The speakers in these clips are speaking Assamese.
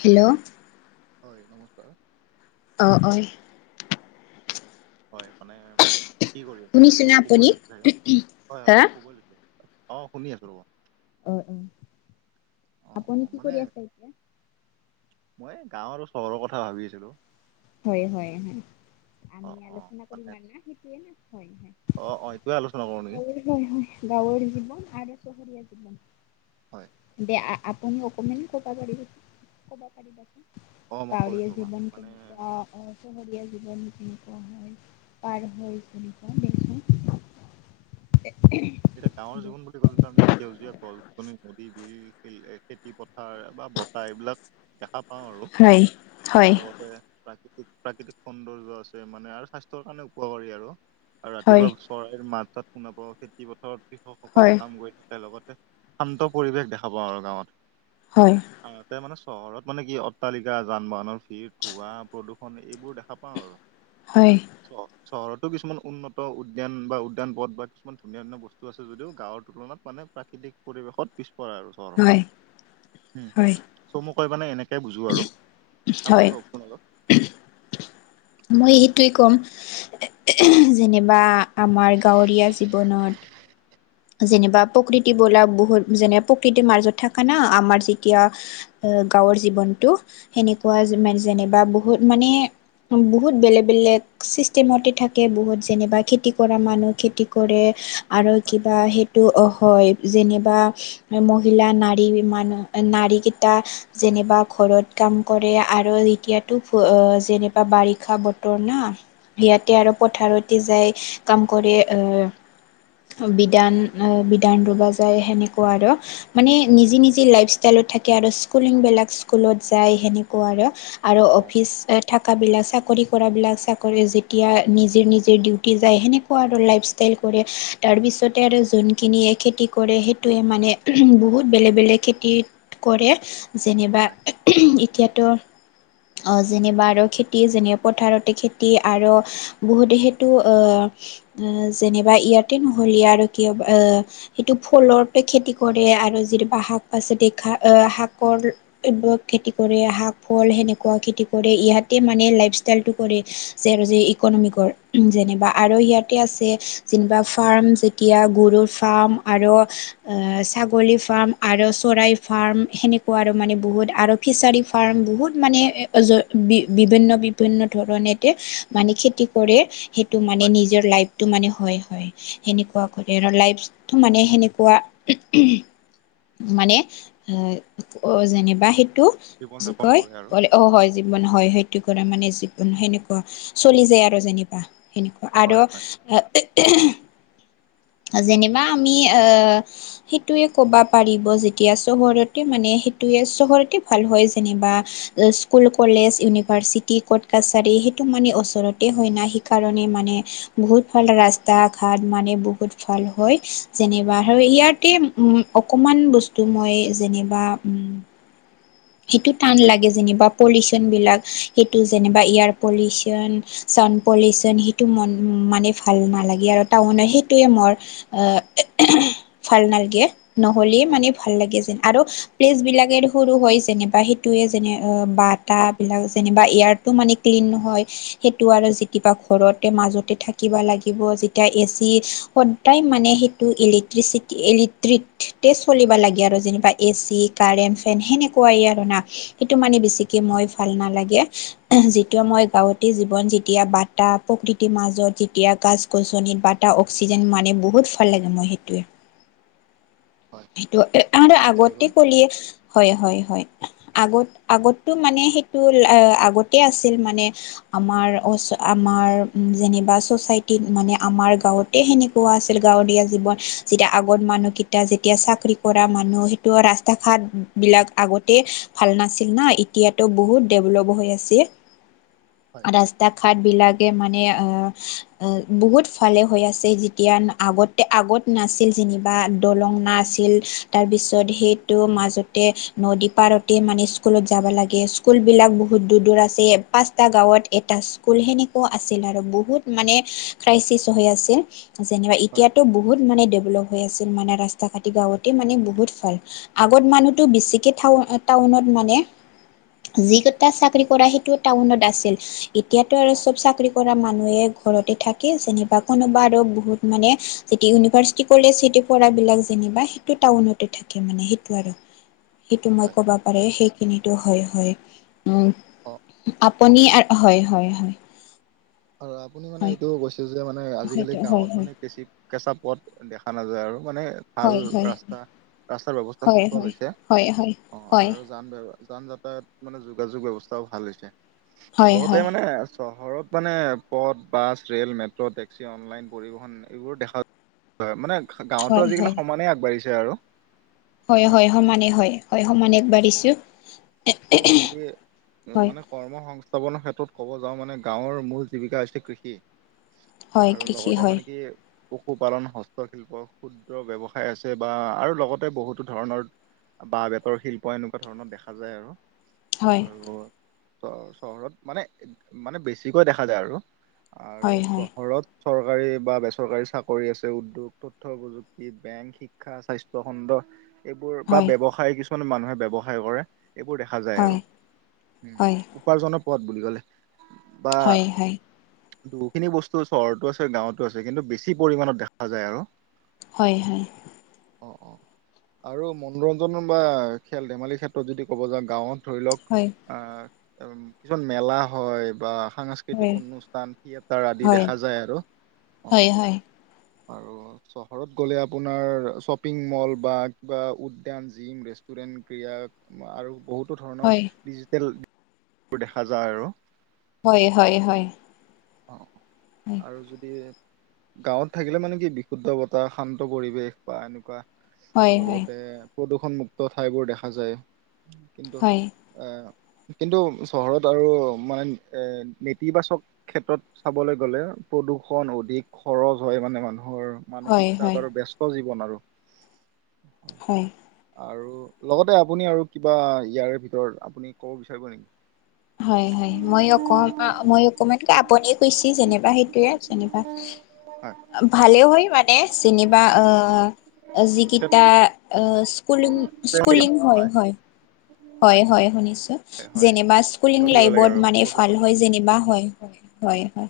হেল্ল', হয় নমস্কাৰ। অ, অয় হয় মানে কি কৰি আছে শুনিছেনে এতিয়াটো আপুনি? শুবই লৈছে হয়- হয় হা? মই শুবই লৈছোঁ। অ, শুনি আছোঁ ৰ'ব। অ', অ', অ অ আপুনি কি মানে কৰি আছে এতিয়া? মই এই গাঁও আৰু চহৰৰ কথা ভাবি আছিলোঁ। হয়- হয় -হয় অ আমি অ আলোচনা কৰিম মানে আৰু না সেইটোৱেই না হয় - হয়। অ', অ', এইটোৱেই আলোচনা কৰো নেকি? গাঁৱৰ হয়- হয় গাঁৱৰ জীৱন আৰু চহৰীয়া জীৱন। হয়। দিয়া আপুনি অকমান ক'ব পাৰিবোন ক'ব পাৰিবচোন অ মই কৈ গাওঁলিয়া আছো ৰ'বা জীৱন মানে কেনেকুৱা চহৰীয়া জীৱন কেনেকুৱা হয় পাৰ হৈ তেনেকুৱা দেছো এতিয়া গাঁৱৰ জীৱন বুলি ক'লে আমি সেউজীয়া গছ গছনিৰ নদী বিল চিল খেতি পথ থাৰ বা বতাহ এইবিলাক দেখা পাওঁ আৰু হয় হয় লগতে প্ৰাকৃতিক -প্ৰাকৃতিক সৌন্দৰ্য্য আছে মানে আৰু স্বাস্থ্যৰ কাৰণে উপকাৰী আৰু ৰাতিপুৱা হয় এইৰ মাত-চাত শুনা পাওঁ খেতি পথাৰত কৃষকসকলে হয় কাম কৰি থাকে লগতে শান্ত পৰিৱেশ দেখা পাওঁ আৰু গাঁৱত। হয়। আহ, তে মানে চহৰত মানে কি অট্টালিকা, যান -বাহনৰ ভিৰ, ধোঁৱা প্ৰদূষণ এইবোৰ দেখা পাওঁ আৰু। হয় চহ চহৰতো কিছুমান উন্নত উদ্যান বা উদ্যান পথ বা ইমান ধুনীয়া ধুনীয়া বস্তু আছে যদিও গাঁৱৰ তুলনাত মানে প্ৰাকৃতি পৰিৱেশত পিছপৰা হয় হয় আৰু চুমো কৈ মানে এনে কে বুজোঁ আৰু হয় আপুনি কওকচোন অলপ মই সেইটোৱেই ক'ম যেনিবা আমাৰ গাঁৱৰীয়া জীৱনত যেনিবা প্ৰকৃতি বোলা বহুত যেনে প্ৰকৃতিৰ মাজত থকা না আমাৰ যেতিয়া গাঁৱৰ জীৱনটো সেনেকুৱা মানে যেনিবা বহুত মানে বহুত বেলেগ বেলেগ চিষ্টেমতে থাকে বহুত যেনিবা খেতি কৰা মানুহ খেতি কৰে আৰু হয় কিবা সেইটো অ হয় যেনিবা মহিলা নাৰী মানুহ নাৰীকেইটা যেনিবা ঘৰত কাম কৰে আৰু এতিয়াতো যেনিবা বাৰিষা ব তৰ না ইয়াতে উম আৰু পথাৰতে যাই কাম কৰে আহ বিধান বিধান ৰুবা যায় সেনেকুৱা আৰু মানে অ নিজে নিজে লাইফ ষ্টাইলত থাকে আৰু স্কুলিংবিলাক স্কুলত যায় সেনেকুৱা আৰু আৰু অ অফিচ থাক থকাবিলাক, চাকৰি কৰাবিলাক চাকৰি যেতিয়া নিজে নিজে ডিউটি যায় সেনেক কোৱা আৰু লাইফষ্টাইল কৰি তাৰপিছতে আৰু যোনখিনিয়ে খেতি কৰে সেইটোৱে মানে বহুত বেলেগ বেলেগ খেতি কৰে যেনিবা হয় এতিয়াতো। যেনিবা আৰু খেতি যেনে পথাৰতে খেতি আৰ বহুতে হেতো আহ যেনিবা ইয়াতে নহলীয়া আৰু কি হ'ব আহ সেইটো ফুলৰতে খেতি কৰে আৰু যেনিবা শাক পাচলি খা আহ শাকৰ এইবোৰক খেতি কৰে শাক ফল সেনেকুৱা খেতি কৰে ইয়াতে মানে লাইফ ষ্টাইলটো কৰে। যে আৰু যে ইকনমিকৰ যেনিবা আৰু ইয়াতে আছে যেনিবা ফাৰ্ম যেতিয়া গৰুৰ ফাৰ্ম আৰু আহ ছাগলী ফাৰ্ম আৰ চৰাই ফাৰ্ম সেনেকুৱা আৰু মানে বহুত আৰু ফিচাৰী ফাৰ্ম বহুত মানে এই য বি বিভিন্ন বিভিন্ন ধৰণ এতে মানে খেতি কৰে সেইটো হয় মানে নিজৰ লাইফটো মানে হয় হয় সেনেকুৱা কৰে আৰু লাইফটো মানে সেনেকুৱা মানে এ যেনিবা সেইটো জীৱন কি যাপন কয় কৰে আৰু কলে অ হয় জীৱন হয় সেইটো কৰা মানে জীৱন সেনেকুৱা চলি যায় আৰু যেনিবা এনেকুৱা আৰু হয় হয়। যেনিবা আমি সেইটোৱে ক'বা পাৰিবা যেতিয়া চহৰতে মানে সেইটোয়ে চহৰতে ভাল হয় যেনিবা। স্কুল, কলেজ, ইউনিভাৰ্চিটি, কৰ্ট কাছাৰী সেইটো মানে ওচৰতে হয় ন সেইকাৰণে মানে বহুত ভাল ৰাস্তা ঘাট মানে বহুত ভাল হয় যেনেবা আৰু ইয়াতে অকণমান বস্তু মই যেনিবা সেইটো টান লাগে যেনিবা পলিউচনবিলাক সেইটো যেনিবা এয়াৰ পলিউচন চাউ পলিচন সেইটো মন মানে ভাল নালাগে আৰু টাউনত সেইটোৱে মৰ আহ ভাল নালগে। নহ'লে হয় মানে ভাল লাগে যেন আৰু প্লেচ বিলাকেৰো সৰু হৈছ যেনিবা সেইটোৱে যেনে বাটাবিলাক যেনিবা এয়াৰটো মানে ক্লিন নহয়। সেইটো আৰু যেনিবা ঘৰতে মাজতে থাকিবা লাগিব যেতিয়া এচি, প্ৰায় মানে সেইটো ইলেক্ট্ৰিচিটি, ইলেক্ট্ৰিতে চলিব লাগে আৰু যেনিবা এচি। কাৰেণ, ফেন সেনেকুৱাই আৰু না সেইটো মানে বেছিকে হয় মই ভাল নালাগে। যেতোয়া মই গাঁৱতে জীৱন যেতিয়া বাটা প্ৰকৃতিৰ মাজত যেতিয়া গাছ গছনিত বাটা অক্সিজেন মানে বহুত ভাল লাগে মই সেইটোৱে। হয় সেইটো আৰু নিশ্চয়কৈ আগতে কলিয়ে হয়-হয়-হয় আগত আগতটো মানে সেইটো আগতে আছিল মানে আমাৰ, আমাৰ যেনিবা ছচাইটিত মানে আমাৰ গাঁৱত। সেনেকুৱা আছিল গাঁৱলীয়া জীৱন যেতিয়া আগত মানুহকেইটা যে এতিয়া চাকৰি কৰা মানুহ সেইটো ৰাস্তা-ঘাট বিলাক আগতে ভাল নাছিল না এতিয়াতো বহুত ডেভলপ হৈ আছে হয়। ৰাস্তা-ঘাট বিলাক। মানে বহুত ফালে হৈ আছে যেতিয়া আগতে আগ নাছিল যেনিবা দলং। আছিল তাৰ পিছত সেইটো মাজতে নদী পাৰতে মানে স্কুলত যাব লাগে স্কুলবিলাক বহুত দূৰ দূৰ আছে পাঁচটা গাঁৱত এটা। ত সেনেকুৱা আছিল আৰু বহুত মানে ক্ৰাইচিছ হৈ আছিল। যেনিবা হয় এতিয়াতো বহুত মানে ডেভেলপ হৈ আছিল মানে ৰাস্তা, ৰাতি গাঁৱতে মানে বহুত ভাল আগত মানুহতটো বেছিকে টান টাউনত মানে, যিকেইটা চাকৰি কৰা সেইটো টাউনত আছিল এতিয়াতো আৰু অ। চব চাকৰি কৰা মানুহে ঘৰতে থাকে যেনিবা কোনোবা আৰু বহুত মানে যেতিয়া ইউনিভাৰ্চিটি, [unintelligible] চিটি পৰা বিলাক যে। যেনিবা সেইটো টাউনতে থাকে মানে সেইটো আৰু সেইটো মই হয় ক'বা পাৰে সেইখিনিত, হয় হয় হয় উম অ আপুনি হয় হয় হয়। আৰু আপুনি মানে হয় এইটো কৈছে যে মানে আজিকালি সেইটো হয় গাঁৱত হয় মানে কৃষি। কেঁচা পথ দেখা নাযায় আৰু মানে, ভাল হয় হয় ৰাস্তা ৰাস্তাৰ ব্যৱস্থা হয় হয় সুচল হৈছে হয় হয় অঁ আৰু হয় যান ব্য, যান যাতায়ত মানে যোগাযোগ ব্যৱস্থাও ভাল হৈছে হয় হয় লগতে মানে চহৰত, মানে পথ bus, rail, metro, taxi, online পৰিবহন এইবোৰ দেখা, হয় মানে গাঁৱতো হয় আজিকালি হয় সমানেই আগবাঢ়িছে আৰু হয় হয় সমানে হয় হয় সমানে অ। আগবাঢ়িছো। অ যদি হয় মানে কৰ্ম সংস্থাপনৰ ক্ষেত্ৰত ক'ব যাওঁ মানে গাঁৱৰ মূল জীৱিকা হৈছে কৃষি। হয় আৰু কৃষি লগতে হয় মানে কি পশুপালন, হস্তশিল্প ক্ষুদ্ৰ ব্যৱসায় আছে বা আৰু লগতে বহুতো ধৰণৰ, বা বেতৰ শিল্প এনেকুৱা ধৰণৰ দেখা যায় আৰু হয় আৰু চ চহৰত মানে মানে বেছিকৈ দেখা যায় আৰু আৰু হয় হয় চহৰত। চৰকাৰী বা বেচৰকাৰী চাকৰি আছে উদ্যোগ তথ্য প্ৰযুক্তি, বেংক শিক্ষা, স্বাস্থ্য খণ্ড। এইবোৰ বা হয় ব্যৱসায় কিছুমান মানুহে ব্যৱসায় কৰে এইবোৰ দেখা, দে যায় হয় আৰু হয় উপাৰ্জনৰ পথ বুলি ক'লে বা, হয় হয় বহখিনি বস্তু চহৰতো আছে গাঁৱতো আছে কিন্তু বেছি পৰিমাণত দেখা যায় আৰু হয় হয়। অ অ আৰু মনোৰঞ্জন বা খেল ধেমালিৰ ক্ষেত্ৰত যদি। ক'ব যাওঁ গাঁৱত ধৰি লওক। হয়। অ কিছুমান মেলা হয় বা সাংস্কৃতিক সংস্কৃতিক হয় অনুষ্ঠান থিয়েটাৰ আদি হয় দেখা যায় আৰু অ হয় হয় আৰু চহৰত গ'লে আপোনাৰ শ্বপিং মল বা কিবা উদ্যান জিম ৰেষ্টুৰেণ্ট ক্ৰীড়াক। আৰু বহুতো ধৰণৰ হয় ডিজিটেলোৰ দেখা যায় আৰু হয় হয় হয়। অ আৰু যদি গাঁৱত থাকিলে মানে কি বিশুদ্ধ বতাহ, শান্ত পৰিৱেশ বা এনেকুৱা হয় লগতে প্ৰদূষণমুুক্ত ঠাইবোৰ দেখা যায়। কিন্তু আ কিন্তু চহৰত আৰু মানে এ নেতিবাচক। ক্ষেত্ৰত চাবলৈ গ'লে প্ৰদূষণ অধিক খৰচ হয় মানে মানুহৰ। হয় মানসিক চাপ আৰু বস্ত জীৱন আৰু হয়। আৰু লগতে আপুনি আৰু কিবা ইয়াৰে ভিতৰত আপুনি ক'ব বিচাৰিব নেকি? হয়, হয় মই অক মই অকমাণ আপুনি কৈছি যেনিবা সেই সেয়াই যেনিবা। হয় ভালে হয় মানে যেনিবা আ যিকিটা আ স্কুলিং, স্কুলিং হয়, হয়। হয়, হয় শুনিছো। হয় যেনিবা স্কুলিং দিব লাগে লাইবত আৰু মানে ভাল প্ৰদূষণ হয়। যেনিবা হয়, হয়, হয়, হয়।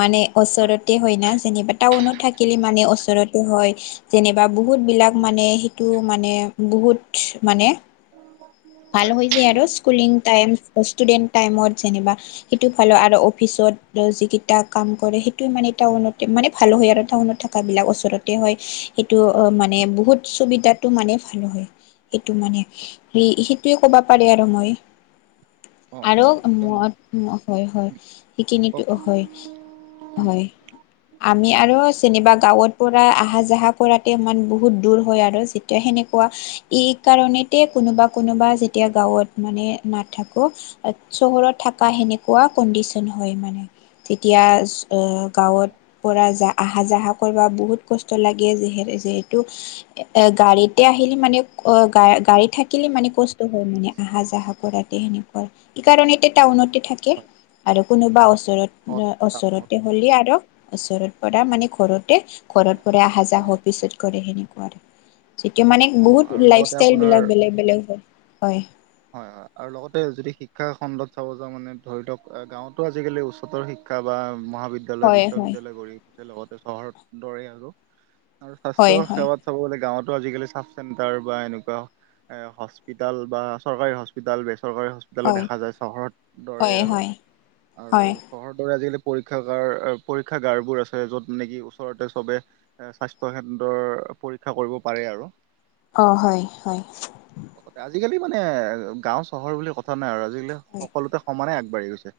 মানে হয় ওচৰতে হৈ না যেনিবা টাউনত থাকিলে মানে ওচৰতে হয়। যেনিবা বহুতবিলাক মানে সেইটো মানে বহুত মানে ভাল হয় হৈ যায় আৰু স্কুলিং টাইম, ষ্টুডেণ্ট টাইমত যেনিবা সেইটো ভাল হয় আৰু অফিচত যিকিটা কাম কৰে সেইটো মানে টাউনতে মানে ভাল হয় আৰু টাউনত থাক থাকাবিলাক ওচৰতে হয়। সেইটো মানে বহুত চুবিদাটো মানে ভাল হয়। সেইটো মানে সেই সেইটোৱেই ক'ব পাৰে আৰু মই। অ অ আৰু ম একদম হয়, হয় সেইখিনিতো কওক কওক হয়। হয়। আমি আৰু যেনিবা গাঁৱত পৰা আহা যাহা কৰাতে ইমান বহুত দূৰ হয় আৰু এতিয়া সেনেকুৱা এই কাৰণেতে কোনোবা কোনোবা যেতিয়া গাঁৱত মানে নাথাকো চহৰত থকা সেনেকুৱা কণ্ডিচন হয় মানে তে অ গাঁৱত পৰা যা আহা যাহা কৰবা বহুত কষ্ট লাগে যিহ যিহেতু এ গাড়ীতে আহিলি মানে অ গ গাড়ী থাক কিলি মানে কষ্ট হয় মানে আহা যাহা কৰাতে সেনেকুৱা। এই কাৰণে এতিয়া টাউনতে থাকে হয় আৰু কোনোবা ওচৰত অ তাপ ওচৰতে হলি আৰু ওচৰত পৰা মানে ঘৰতে ঘৰত পৰা আহা যাহ পিছত কৰে সেনেকুৱা। এইটো মানে অ বহুত আৰু লাইফ লগতে ষ্টাইল আপোনাৰ বিলাক বেলেগ বেলেগ হয়, হয়। হয়, হয় আৰু লগতে যদি শিক্ষা খণ্ডত চাব যাওঁ মানে ধৰি লওক গাঁৱতো আজি-কালি উচ্চতৰ শিক ক্ষা বা মহাবিদ বিদ্যালয়, হয় হয় বিশ্ববিদ্যালয় গঢ়ি উঠে লগতে চহৰৰ দৰে আৰু স্বাস্থ্য হয় হয় সেৱাত চাব গ'লে গাঁৱতো আজি-কালি চাব চেণ্টাৰ বা এনেকুৱা এ হস্পিতাল বা চৰকাৰী হস্পিটাল, বেচৰকাৰী হস্পিটালো হয় দেখা যায় চহৰত দৰে হয় হয় আৰু। হয় আৰু হয় চহৰৰ দৰে আজি-কালি পৰীক্ষাগাৰ পৰীক্ষাগাৰবোৰ আছে য'ত নেকি ওচৰতে চবে এ স্বাস্থ্য কেন্দ্ৰৰ পৰীক্ষা কৰিব পাৰে আৰু। অ, হয়, হয়। সদাই আজি-কালি মানে গাঁও, চহৰ বুলি কথা নাই আৰু আজি-কালি সকলোতে সমানে আগবাঢ়ি গৈছে।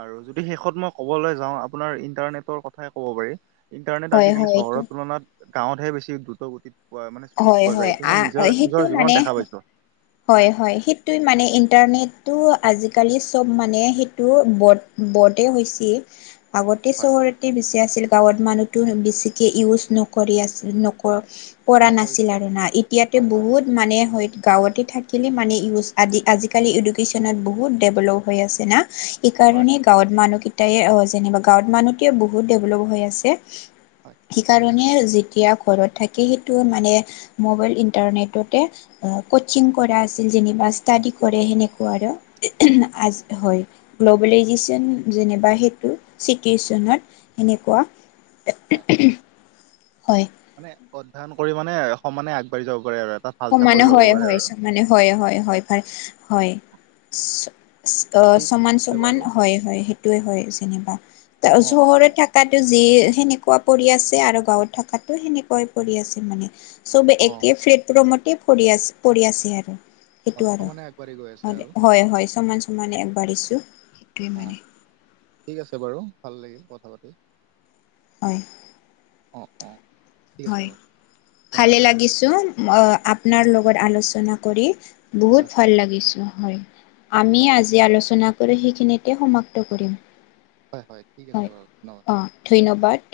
আৰু যদি শেষত মই ক'বলৈ যাওঁ আপোনাৰ ইণ্টাৰনেটৰ কথাই ক'ব পাৰি। ইণ্টাৰনেট হয় হয় আজি-কালি হয় এইটো চহৰৰ তুলনাত গাওঁতহে বেছি দ্ৰুতগতিত পোৱা মানে স্পীড হয় পোৱা যায়। হয় এইটো আ মই নিজৰ নিজৰ সেইটো জীৱনত মানে দেখা পাইছো। হয়, হয় সিত টোই মানে ইণ্টাৰনেটটো আজি-কালি চব মানে সেইটো বড বডেই হৈছি। আগতে হয় চহৰতে বেছি আছিল গাঁৱত মানুহ টো বেছিকে ইউজ নকৰি আছিল, কৰা নাছিল নকৰিছিলে আৰু না এতিয়াতো হয় হয় বহুত মানে হয় গাঁৱতে থাকিলে মানে ইউজ আজি-কালি এডুকেশ্বনত বহুত দেভলপ হৈ আছে না। হয় সেইকাৰণে গাঁৱত মানুহকেইটাই অ, যেনিবা গাঁৱত মানুহ কিয় বহুত ডেভলপ হৈ আছে। হয় সিকাৰণ মানে যেতিয়া ঘৰত থাকি সেইটোও মানে মোবাইল ইণ্টাৰনেটতে ক চিং কৰা আছিল যেনিবা ষ্টাডী কৰে সেনেকুৱা আৰু আজ হয়। গ্ল'বেলাইজিশ্যন যেনিবা সেইটো চিটুৱেচনত সেনেকুৱা। হয়। হয়। মানে অধ্যয়ন কৰি মানে সমানে আগবাঢ়ি যাব পাৰে আৰু এতাত। হোম মানে হয়- হয় চব মানে হয় -হয়- হয় এবাৰ হয় [unintelligible] ঠিক ত'চমান- আছে চমান বাৰু হয়- হয় সেইটোই হয় যেনিবা ত অ 'চহৰত অ থাক তাতো যি সেনেকুৱা পৰি আছে আৰু গাঁৱত থকাতো সেনেকুৱাই পৰি আছে মানে। চবে অ একেই ফ্লেটবোৰৰ মতে পৰি আছে -পৰি আছে আৰু। হয় সেইটো আৰু সমানে আগবাঢ়ি গৈ আছে আৰু হয়- হয় চমান চমানে আগবাঢ়িছোঁ। অ, মানে ঠিক আছে বাৰু ভাল লাগিল কথা পাতি। হয়। অ', অ', ঠিক আছে হয বাৰু ভালে ধন্যবাদ লাগিছো। ম, আপনাৰ লগত আলোচনা কৰি হয় বহুত ভাল লাগিছো হয়। আমি হয় আজি আলোচনা কৰি সেইখিনিতে সমাপ্ত কৰিম। হয় -হয় ঠিক আছে বাৰু ন? অ ধন্যবাদ।